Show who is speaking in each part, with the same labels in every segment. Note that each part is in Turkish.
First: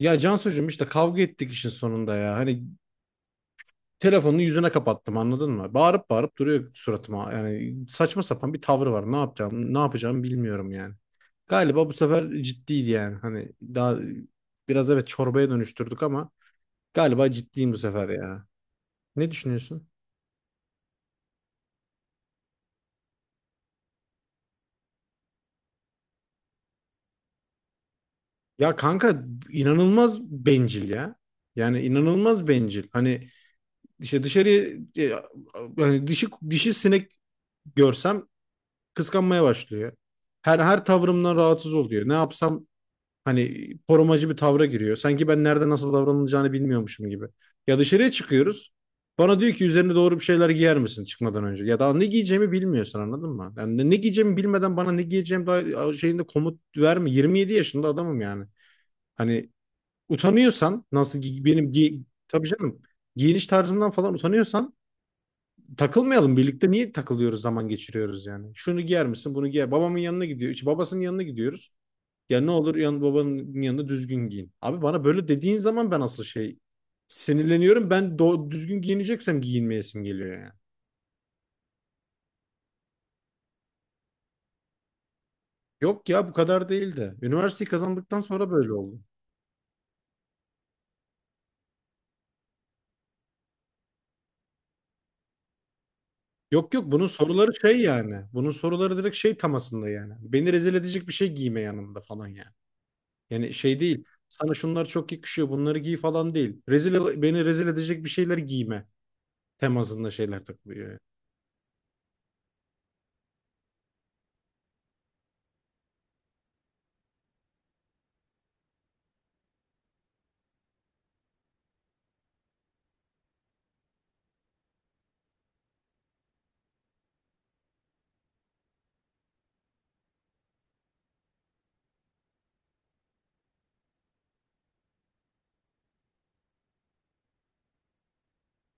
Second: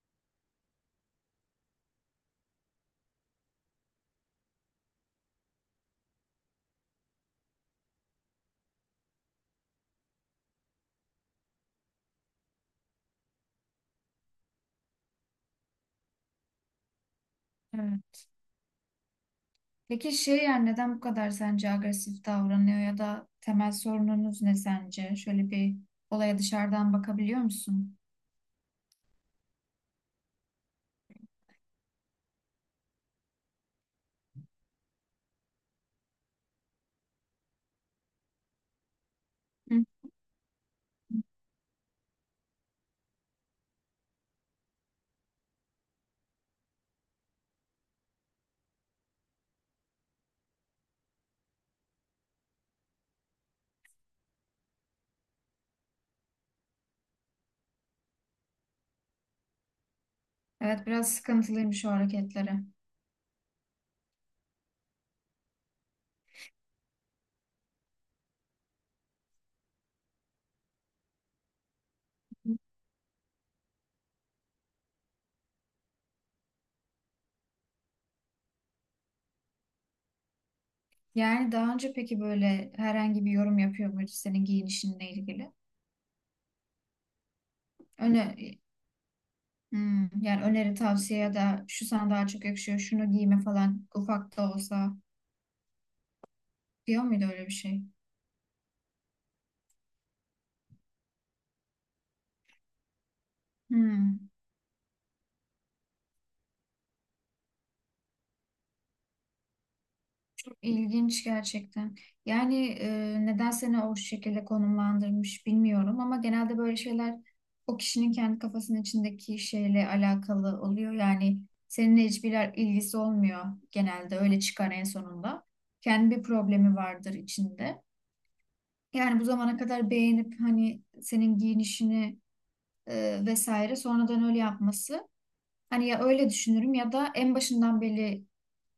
Speaker 1: Ya Cansucuğum işte kavga ettik işin sonunda ya. Hani telefonunu yüzüne kapattım anladın mı? Bağırıp bağırıp duruyor suratıma. Yani saçma sapan bir tavrı var. Ne yapacağımı bilmiyorum yani. Galiba bu sefer ciddiydi yani. Hani daha biraz evet çorbaya dönüştürdük ama galiba ciddiyim bu sefer
Speaker 2: Evet.
Speaker 1: ya. Ne düşünüyorsun?
Speaker 2: Peki yani neden bu kadar sence agresif davranıyor ya da temel sorununuz ne sence? Şöyle bir olaya dışarıdan bakabiliyor musun?
Speaker 1: Ya kanka inanılmaz bencil ya. Yani inanılmaz bencil. Hani işte dışarı e, hani dişi sinek görsem kıskanmaya
Speaker 2: Hı.
Speaker 1: başlıyor. Her tavrımdan rahatsız oluyor. Ne yapsam hani korumacı bir tavra giriyor. Sanki ben nerede nasıl davranılacağını bilmiyormuşum gibi. Ya dışarıya çıkıyoruz. Bana diyor ki üzerine doğru bir şeyler giyer misin çıkmadan önce? Ya daha ne giyeceğimi bilmiyorsun anladın mı? Yani ne giyeceğimi bilmeden bana ne giyeceğim daha şeyinde komut verme. 27 yaşında adamım yani. Hani utanıyorsan
Speaker 2: Evet, biraz
Speaker 1: benim
Speaker 2: sıkıntılıymış o
Speaker 1: gi tabii
Speaker 2: hareketleri.
Speaker 1: canım, giyiniş tarzından falan utanıyorsan takılmayalım birlikte, niye takılıyoruz, zaman geçiriyoruz yani. Şunu giyer misin bunu giyer. Babamın yanına gidiyor. İşte babasının yanına gidiyoruz. Ya ne
Speaker 2: Hı.
Speaker 1: olur babanın yanında düzgün giyin. Abi bana böyle dediğin zaman ben asıl şey sinirleniyorum. Ben düzgün giyineceksem giyinmeyesim geliyor yani.
Speaker 2: Yani daha önce peki böyle herhangi bir yorum yapıyor muydu senin giyinişinle ilgili?
Speaker 1: Yok ya bu kadar değil de. Üniversiteyi kazandıktan
Speaker 2: Öne,
Speaker 1: sonra
Speaker 2: e,
Speaker 1: böyle oldu.
Speaker 2: Hmm, yani öneri, tavsiye ya da şu sana daha çok yakışıyor, şunu giyme falan ufak da olsa
Speaker 1: Yok yok,
Speaker 2: diyor
Speaker 1: bunun
Speaker 2: muydu öyle
Speaker 1: soruları
Speaker 2: bir
Speaker 1: şey
Speaker 2: şey?
Speaker 1: yani. Bunun soruları direkt şey tamasında yani. Beni rezil edecek bir şey giyme yanımda falan yani. Yani şey değil.
Speaker 2: Hmm.
Speaker 1: Sana şunlar çok yakışıyor, bunları giy falan değil. Beni rezil edecek bir şeyler giyme temasında şeyler takılıyor yani.
Speaker 2: İlginç gerçekten. Yani neden seni o şekilde konumlandırmış bilmiyorum ama genelde böyle şeyler o kişinin kendi kafasının içindeki şeyle alakalı oluyor. Yani seninle hiçbir ilgisi olmuyor, genelde öyle çıkar en sonunda. Kendi bir problemi vardır içinde. Yani bu zamana kadar beğenip hani senin giyinişini vesaire sonradan öyle yapması. Hani ya öyle düşünürüm ya da en başından beri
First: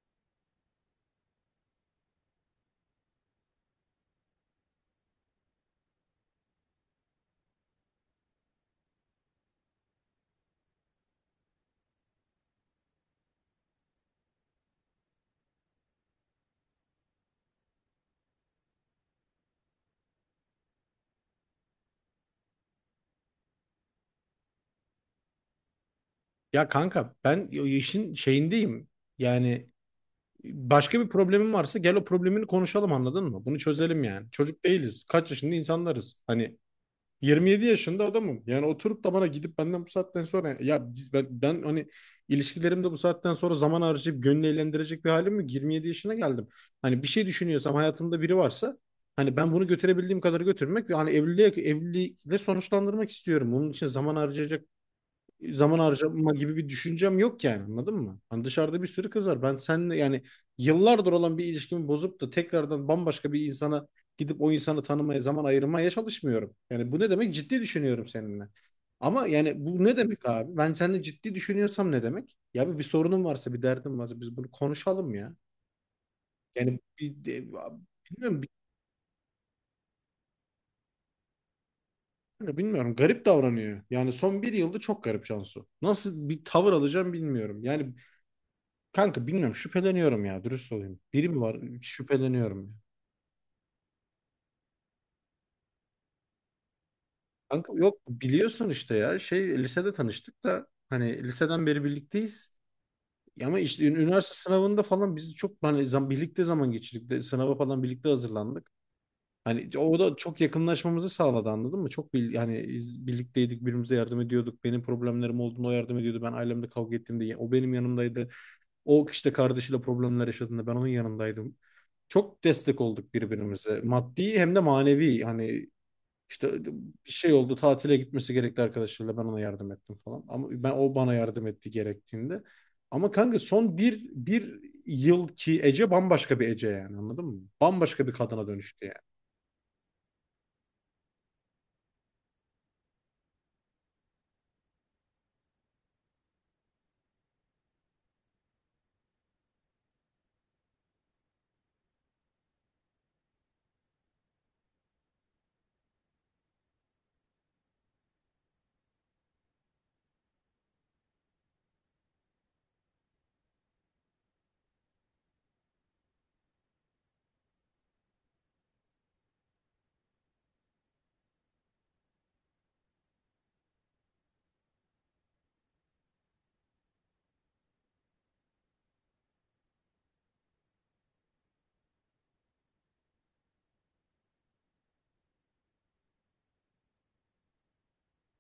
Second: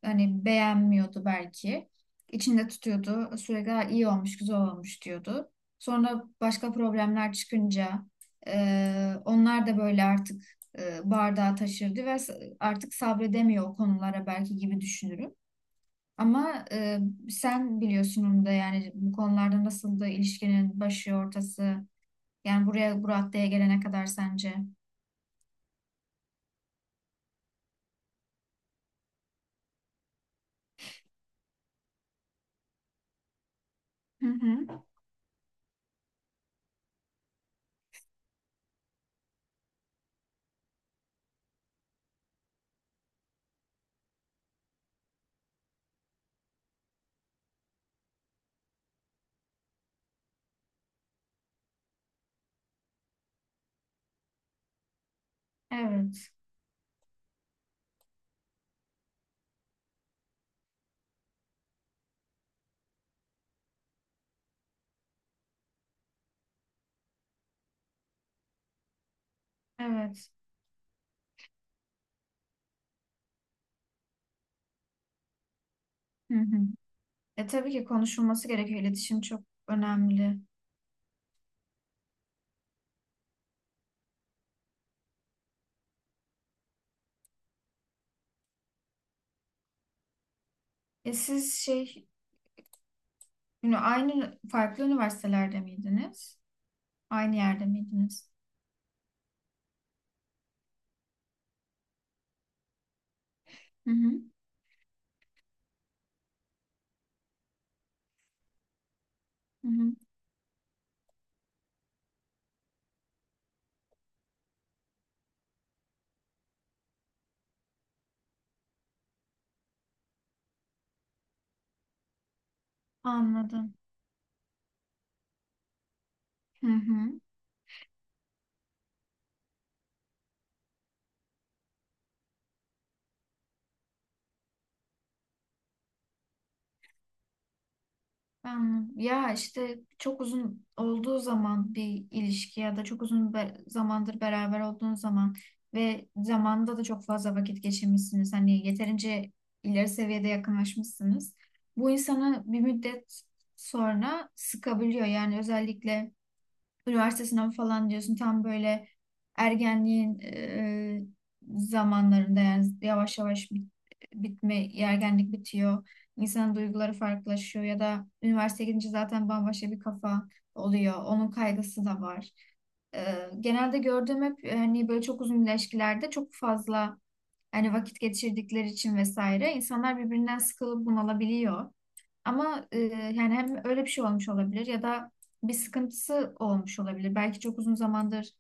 Speaker 2: hani beğenmiyordu belki. İçinde tutuyordu. Sürekli "Ha, iyi olmuş, güzel olmuş" diyordu. Sonra başka problemler çıkınca onlar da böyle artık bardağı taşırdı ve artık sabredemiyor o konulara belki gibi düşünürüm. Ama sen biliyorsun onu da, yani bu konularda nasıl da ilişkinin başı ortası, yani buraya bu raddeye gelene kadar sence?
Speaker 1: Ya kanka ben işin şeyindeyim. Yani başka bir problemin varsa gel o problemini konuşalım anladın mı? Bunu çözelim
Speaker 2: Hı
Speaker 1: yani. Çocuk
Speaker 2: hı.
Speaker 1: değiliz. Kaç yaşında insanlarız. Hani 27 yaşında adamım. Yani oturup da bana gidip benden bu saatten sonra ya ben hani ilişkilerimde bu saatten sonra zaman harcayıp gönlü eğlendirecek bir halim yok. 27 yaşına geldim. Hani bir şey düşünüyorsam, hayatımda biri varsa hani ben bunu götürebildiğim kadar götürmek ve hani evliliğe evlilikle sonuçlandırmak istiyorum. Bunun için zaman
Speaker 2: Evet,
Speaker 1: harcama gibi bir düşüncem yok yani anladın mı? Hani dışarıda bir sürü kız var. Ben seninle yani yıllardır olan bir ilişkimi bozup da tekrardan bambaşka bir insana gidip o insanı tanımaya, zaman ayırmaya çalışmıyorum. Yani bu ne demek? Ciddi düşünüyorum seninle. Ama yani bu ne demek
Speaker 2: evet.
Speaker 1: abi? Ben seninle ciddi düşünüyorsam ne demek? Ya bir sorunum varsa, bir derdim varsa biz bunu konuşalım ya.
Speaker 2: Hı hı.
Speaker 1: Yani
Speaker 2: E tabii ki
Speaker 1: bilmiyorum,
Speaker 2: konuşulması gerekiyor. İletişim çok önemli.
Speaker 1: bilmiyorum, bilmiyorum. Garip davranıyor. Yani son bir yılda çok garip Cansu. Nasıl bir tavır alacağım bilmiyorum. Yani kanka bilmiyorum, şüpheleniyorum ya, dürüst olayım.
Speaker 2: E
Speaker 1: Biri mi
Speaker 2: siz
Speaker 1: var
Speaker 2: şey,
Speaker 1: şüpheleniyorum ya.
Speaker 2: yani aynı farklı üniversitelerde miydiniz? Aynı yerde
Speaker 1: Kanka yok,
Speaker 2: miydiniz?
Speaker 1: biliyorsun işte ya, şey lisede tanıştık da hani liseden beri birlikteyiz. Ama işte
Speaker 2: Hı hı.
Speaker 1: üniversite sınavında falan biz çok hani birlikte zaman geçirdik de sınava falan birlikte hazırlandık.
Speaker 2: Hı
Speaker 1: Hani
Speaker 2: hı.
Speaker 1: o da çok yakınlaşmamızı sağladı anladın mı? Çok hani biz birlikteydik, birbirimize yardım ediyorduk. Benim problemlerim olduğunda o yardım ediyordu. Ben ailemle kavga ettiğimde o benim yanımdaydı. O işte kardeşiyle problemler yaşadığında ben onun yanındaydım. Çok destek olduk
Speaker 2: Anladım.
Speaker 1: birbirimize. Maddi hem de manevi. Hani işte
Speaker 2: Hı
Speaker 1: bir
Speaker 2: hı.
Speaker 1: şey oldu, tatile gitmesi gerekti arkadaşlarıyla, ben ona yardım ettim falan. Ama ben, o bana yardım etti gerektiğinde. Ama kanka son bir yıl ki, Ece bambaşka bir Ece yani anladın mı? Bambaşka bir kadına dönüştü
Speaker 2: Anladım.
Speaker 1: yani.
Speaker 2: Ya işte çok uzun olduğu zaman bir ilişki ya da çok uzun zamandır beraber olduğun zaman ve zamanda da çok fazla vakit geçirmişsiniz. Hani yeterince ileri seviyede yakınlaşmışsınız. Bu insanı bir müddet sonra sıkabiliyor. Yani özellikle üniversite sınavı falan diyorsun, tam böyle ergenliğin zamanlarında, yani yavaş yavaş ergenlik bitiyor. İnsanın duyguları farklılaşıyor ya da üniversiteye gidince zaten bambaşka bir kafa oluyor. Onun kaygısı da var. E, genelde gördüğüm hep hani böyle çok uzun ilişkilerde çok fazla hani vakit geçirdikleri için vesaire insanlar birbirinden sıkılıp bunalabiliyor. Ama yani hem öyle bir şey olmuş olabilir ya da bir sıkıntısı olmuş olabilir. Belki çok uzun zamandır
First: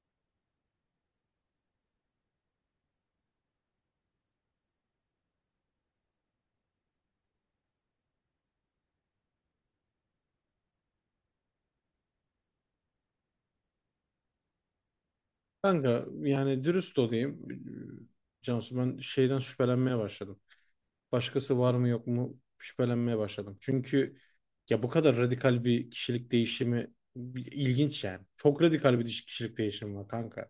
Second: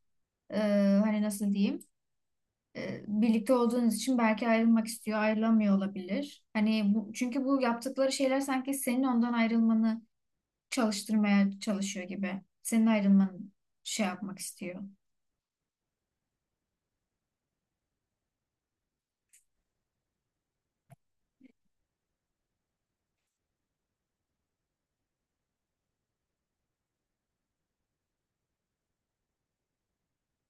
Speaker 2: e, hani nasıl diyeyim, birlikte olduğunuz için belki ayrılmak istiyor, ayrılamıyor olabilir. Hani bu, çünkü bu yaptıkları şeyler sanki senin ondan ayrılmanı çalıştırmaya çalışıyor gibi. Senin ayrılmanı şey yapmak istiyor.
Speaker 1: Kanka yani dürüst olayım. Cansu, ben şeyden şüphelenmeye başladım. Başkası var mı yok mu şüphelenmeye başladım. Çünkü ya bu kadar radikal bir kişilik değişimi ilginç yani. Çok radikal bir kişilik değişimi var kanka.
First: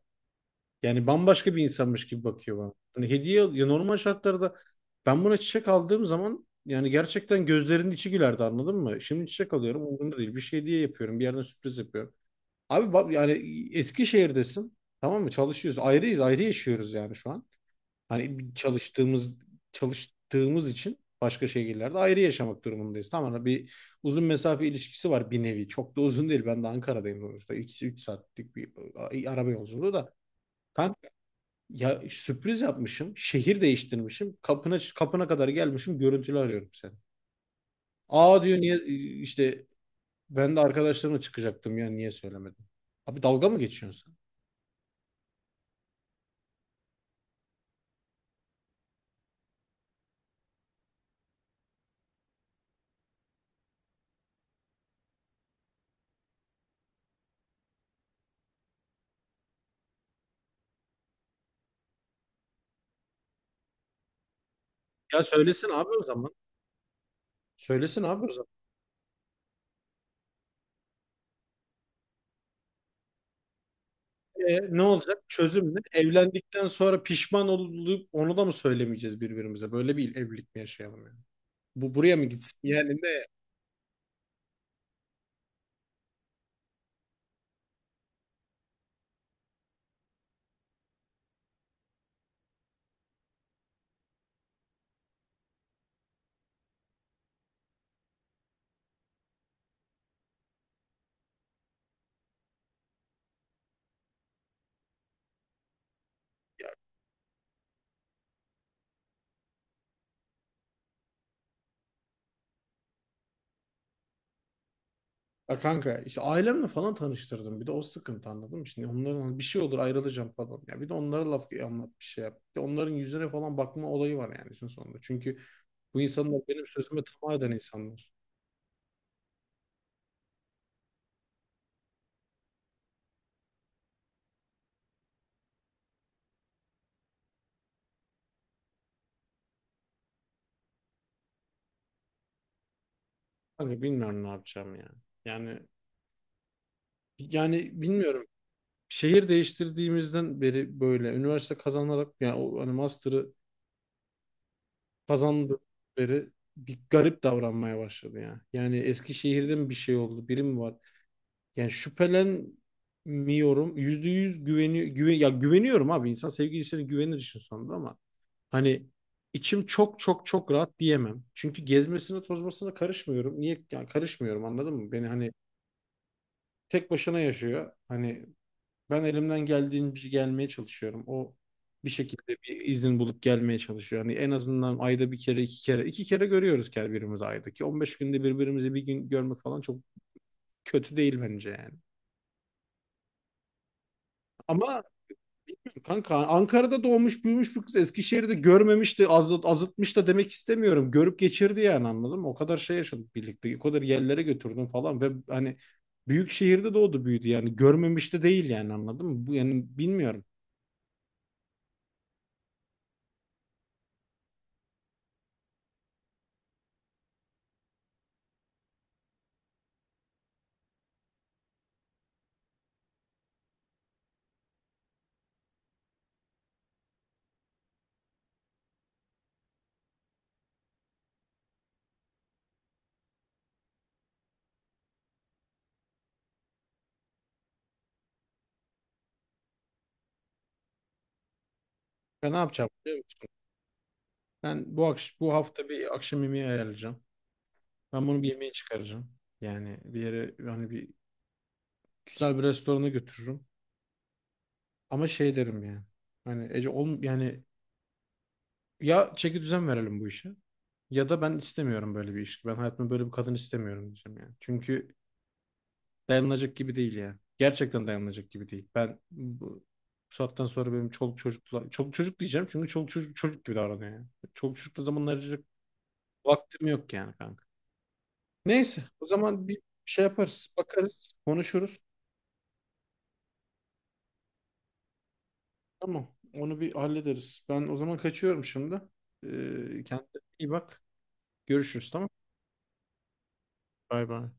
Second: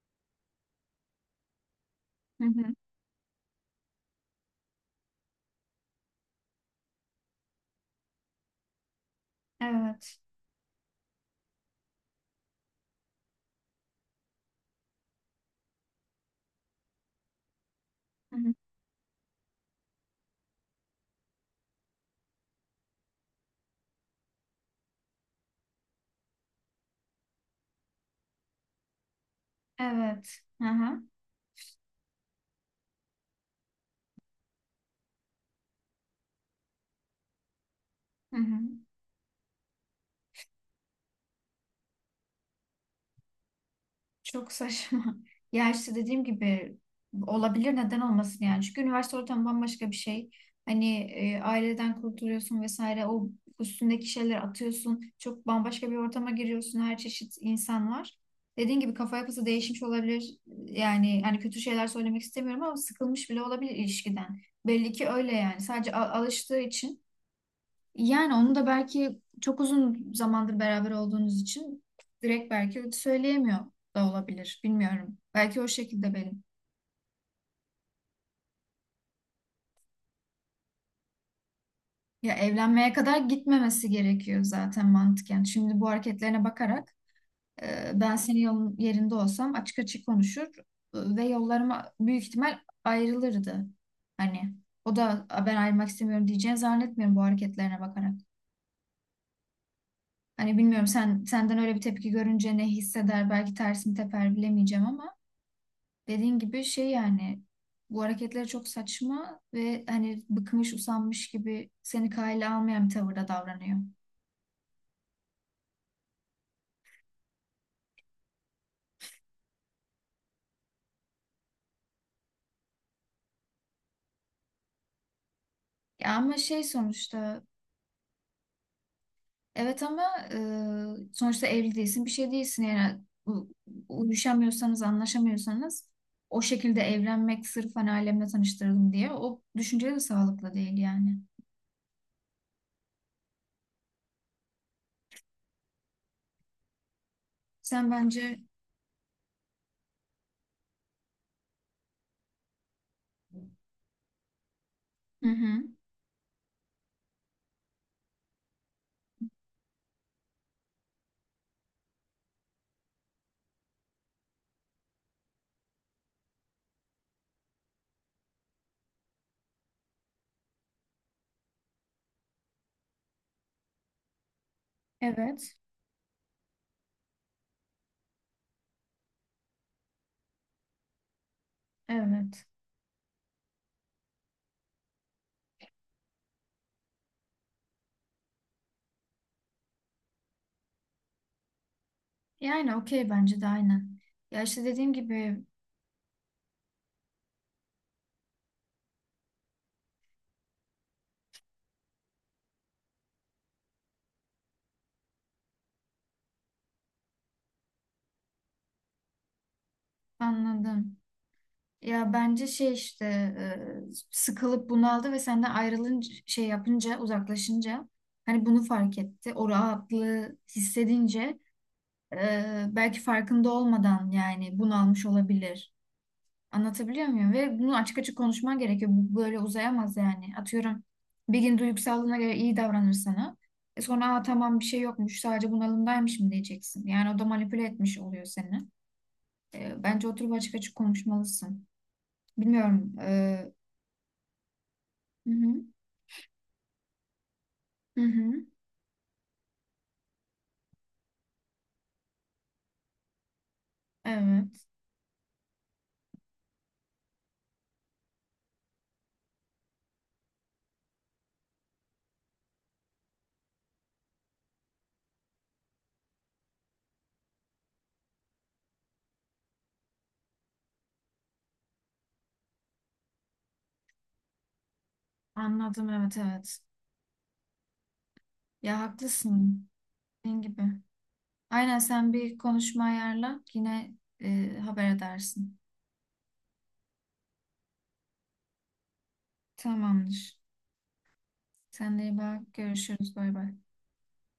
Speaker 1: Yani bambaşka bir insanmış gibi
Speaker 2: Hı
Speaker 1: bakıyor bana.
Speaker 2: hı.
Speaker 1: Hani ya normal şartlarda ben buna çiçek aldığım zaman yani gerçekten gözlerinin içi gülerdi anladın mı? Şimdi çiçek alıyorum, umurumda
Speaker 2: Evet.
Speaker 1: değil. Bir şey hediye yapıyorum. Bir yerden sürpriz yapıyorum. Abi bak yani, Eskişehir'desin. Tamam mı? Çalışıyoruz. Ayrıyız. Ayrı yaşıyoruz yani şu an.
Speaker 2: Hı
Speaker 1: Hani
Speaker 2: hı.
Speaker 1: çalıştığımız için başka şehirlerde ayrı yaşamak durumundayız. Tamam mı? Bir uzun mesafe ilişkisi var bir nevi. Çok da uzun değil. Ben de Ankara'dayım sonuçta. 2-3 saatlik bir araba yolculuğu da.
Speaker 2: Evet. Hı hı.
Speaker 1: Kanka ya sürpriz yapmışım. Şehir değiştirmişim. Kapına kadar gelmişim. Görüntülü arıyorum seni.
Speaker 2: Hı
Speaker 1: Aa diyor,
Speaker 2: hı.
Speaker 1: niye işte ben de arkadaşlarımla çıkacaktım ya, niye söylemedin? Abi dalga mı geçiyorsun
Speaker 2: Çok saçma. Ya işte dediğim gibi, olabilir, neden olmasın yani. Çünkü üniversite ortamı bambaşka bir şey. Hani aileden kurtuluyorsun vesaire, o üstündeki şeyleri atıyorsun. Çok bambaşka bir ortama giriyorsun. Her çeşit insan var. Dediğim gibi, kafa yapısı değişmiş olabilir. Yani hani kötü şeyler söylemek istemiyorum ama sıkılmış bile olabilir ilişkiden. Belli ki
Speaker 1: sen? Ya
Speaker 2: öyle yani.
Speaker 1: söylesin abi
Speaker 2: Sadece
Speaker 1: o zaman.
Speaker 2: alıştığı için,
Speaker 1: Söylesin abi o
Speaker 2: yani
Speaker 1: zaman.
Speaker 2: onu da belki çok uzun zamandır beraber olduğunuz için direkt belki söyleyemiyor da
Speaker 1: E,
Speaker 2: olabilir.
Speaker 1: ne
Speaker 2: Bilmiyorum.
Speaker 1: olacak?
Speaker 2: Belki o
Speaker 1: Çözüm ne?
Speaker 2: şekilde benim.
Speaker 1: Evlendikten sonra pişman olup onu da mı söylemeyeceğiz birbirimize? Böyle bir evlilik mi yaşayalım yani? Bu buraya mı
Speaker 2: Ya
Speaker 1: gitsin?
Speaker 2: evlenmeye
Speaker 1: Yani
Speaker 2: kadar
Speaker 1: ne?
Speaker 2: gitmemesi gerekiyor zaten mantıken. Şimdi bu hareketlerine bakarak ben senin yolun yerinde olsam açık açık konuşur, ve yollarıma büyük ihtimal ayrılırdı. Hani o da "A, ben ayrılmak istemiyorum" diyeceğini zannetmiyorum bu hareketlerine bakarak. Hani bilmiyorum, sen senden öyle bir tepki görünce ne hisseder, belki tersini teper bilemeyeceğim ama dediğin gibi şey yani, bu hareketleri çok saçma ve hani bıkmış usanmış gibi seni kale almayan bir tavırda davranıyor.
Speaker 1: Ya kanka işte ailemle falan tanıştırdım. Bir de o sıkıntı anladın mı? Şimdi onların hani bir şey olur, ayrılacağım falan. Ya bir de onlara laf anlat, bir şey yap. Bir de onların yüzüne falan bakma olayı var yani işin sonunda. Çünkü bu
Speaker 2: Ya ama
Speaker 1: insanlar
Speaker 2: şey,
Speaker 1: benim sözüme tamah
Speaker 2: sonuçta
Speaker 1: eden insanlar.
Speaker 2: evet ama sonuçta evli değilsin, bir şey değilsin yani, u- uyuşamıyorsanız, anlaşamıyorsanız o şekilde evlenmek sırf hani ailemle tanıştırdım diye, o düşünce de sağlıklı değil yani.
Speaker 1: Kanka bilmiyorum ne yapacağım yani. Yani yani
Speaker 2: Sen
Speaker 1: bilmiyorum.
Speaker 2: bence,
Speaker 1: Şehir değiştirdiğimizden beri böyle üniversite kazanarak yani o hani master'ı
Speaker 2: hı hı,
Speaker 1: kazandıkları bir garip davranmaya başladı ya. Yani Eskişehir'de mi bir şey oldu, biri mi var? Yani şüphelenmiyorum. %100 ya güveniyorum abi. İnsan sevgilisine güvenir işin sonunda ama hani içim çok çok çok rahat diyemem. Çünkü gezmesine tozmasına karışmıyorum. Niye yani karışmıyorum anladın mı? Beni hani
Speaker 2: evet
Speaker 1: tek başına yaşıyor. Hani ben elimden geldiğince gelmeye çalışıyorum. O bir şekilde
Speaker 2: evet,
Speaker 1: bir izin bulup gelmeye çalışıyor. Hani en azından ayda bir kere, iki kere görüyoruz ki birbirimizi, ayda ki. 15 günde birbirimizi bir gün görmek falan çok kötü değil bence yani.
Speaker 2: yani okey, bence de aynen. Ya işte
Speaker 1: Ama
Speaker 2: dediğim gibi,
Speaker 1: kanka Ankara'da doğmuş büyümüş bir kız Eskişehir'de görmemiş de azıtmış da demek istemiyorum. Görüp geçirdi yani anladın mı? O kadar şey yaşadık birlikte. O kadar yerlere götürdüm falan ve hani büyük şehirde doğdu büyüdü yani. Görmemiş de değil yani anladın mı? Bu yani bilmiyorum.
Speaker 2: anladım. Ya bence şey işte, sıkılıp bunaldı ve senden ayrılınca, şey yapınca, uzaklaşınca hani bunu fark etti. O rahatlığı hissedince belki farkında olmadan yani bunalmış olabilir. Anlatabiliyor muyum? Ve bunu açık açık konuşman gerekiyor. Bu böyle uzayamaz yani. Atıyorum, bir gün duygusallığına göre iyi davranır sana. E sonra "Aa, tamam, bir şey yokmuş, sadece bunalımdaymış" mı diyeceksin. Yani o da manipüle etmiş oluyor seni. Bence oturup açık açık konuşmalısın.
Speaker 1: Ya ne yapacağım?
Speaker 2: Bilmiyorum.
Speaker 1: Ben
Speaker 2: Hı
Speaker 1: bu
Speaker 2: hı.
Speaker 1: hafta bir akşam yemeği ayarlayacağım.
Speaker 2: Hı
Speaker 1: Ben bunu bir
Speaker 2: hı.
Speaker 1: yemeğe çıkaracağım. Yani bir yere yani bir güzel bir restorana götürürüm.
Speaker 2: Evet.
Speaker 1: Ama şey derim yani. Hani Ece yani, ya çeki düzen verelim bu işe ya da ben istemiyorum böyle bir ilişki. Ben hayatımda böyle bir kadın istemiyorum diyeceğim yani. Çünkü dayanılacak gibi değil yani. Gerçekten dayanılacak gibi değil. Ben bu saatten sonra benim çoluk çocuk diyeceğim çünkü çoluk çocuk gibi davranıyor yani. Çoluk çocukla zaman ayıracak
Speaker 2: Anladım. Evet, evet.
Speaker 1: vaktim yok yani kanka.
Speaker 2: Ya
Speaker 1: Neyse, o zaman bir
Speaker 2: haklısın.
Speaker 1: şey
Speaker 2: Dediğin
Speaker 1: yaparız,
Speaker 2: gibi.
Speaker 1: bakarız,
Speaker 2: Aynen,
Speaker 1: konuşuruz.
Speaker 2: sen bir konuşma ayarla. Yine haber edersin.
Speaker 1: Tamam, onu bir hallederiz. Ben o zaman kaçıyorum şimdi. Kendine
Speaker 2: Tamamdır.
Speaker 1: iyi bak. Görüşürüz,
Speaker 2: Sen de
Speaker 1: tamam.
Speaker 2: iyi bak. Görüşürüz. Bay bay.
Speaker 1: Bay bay.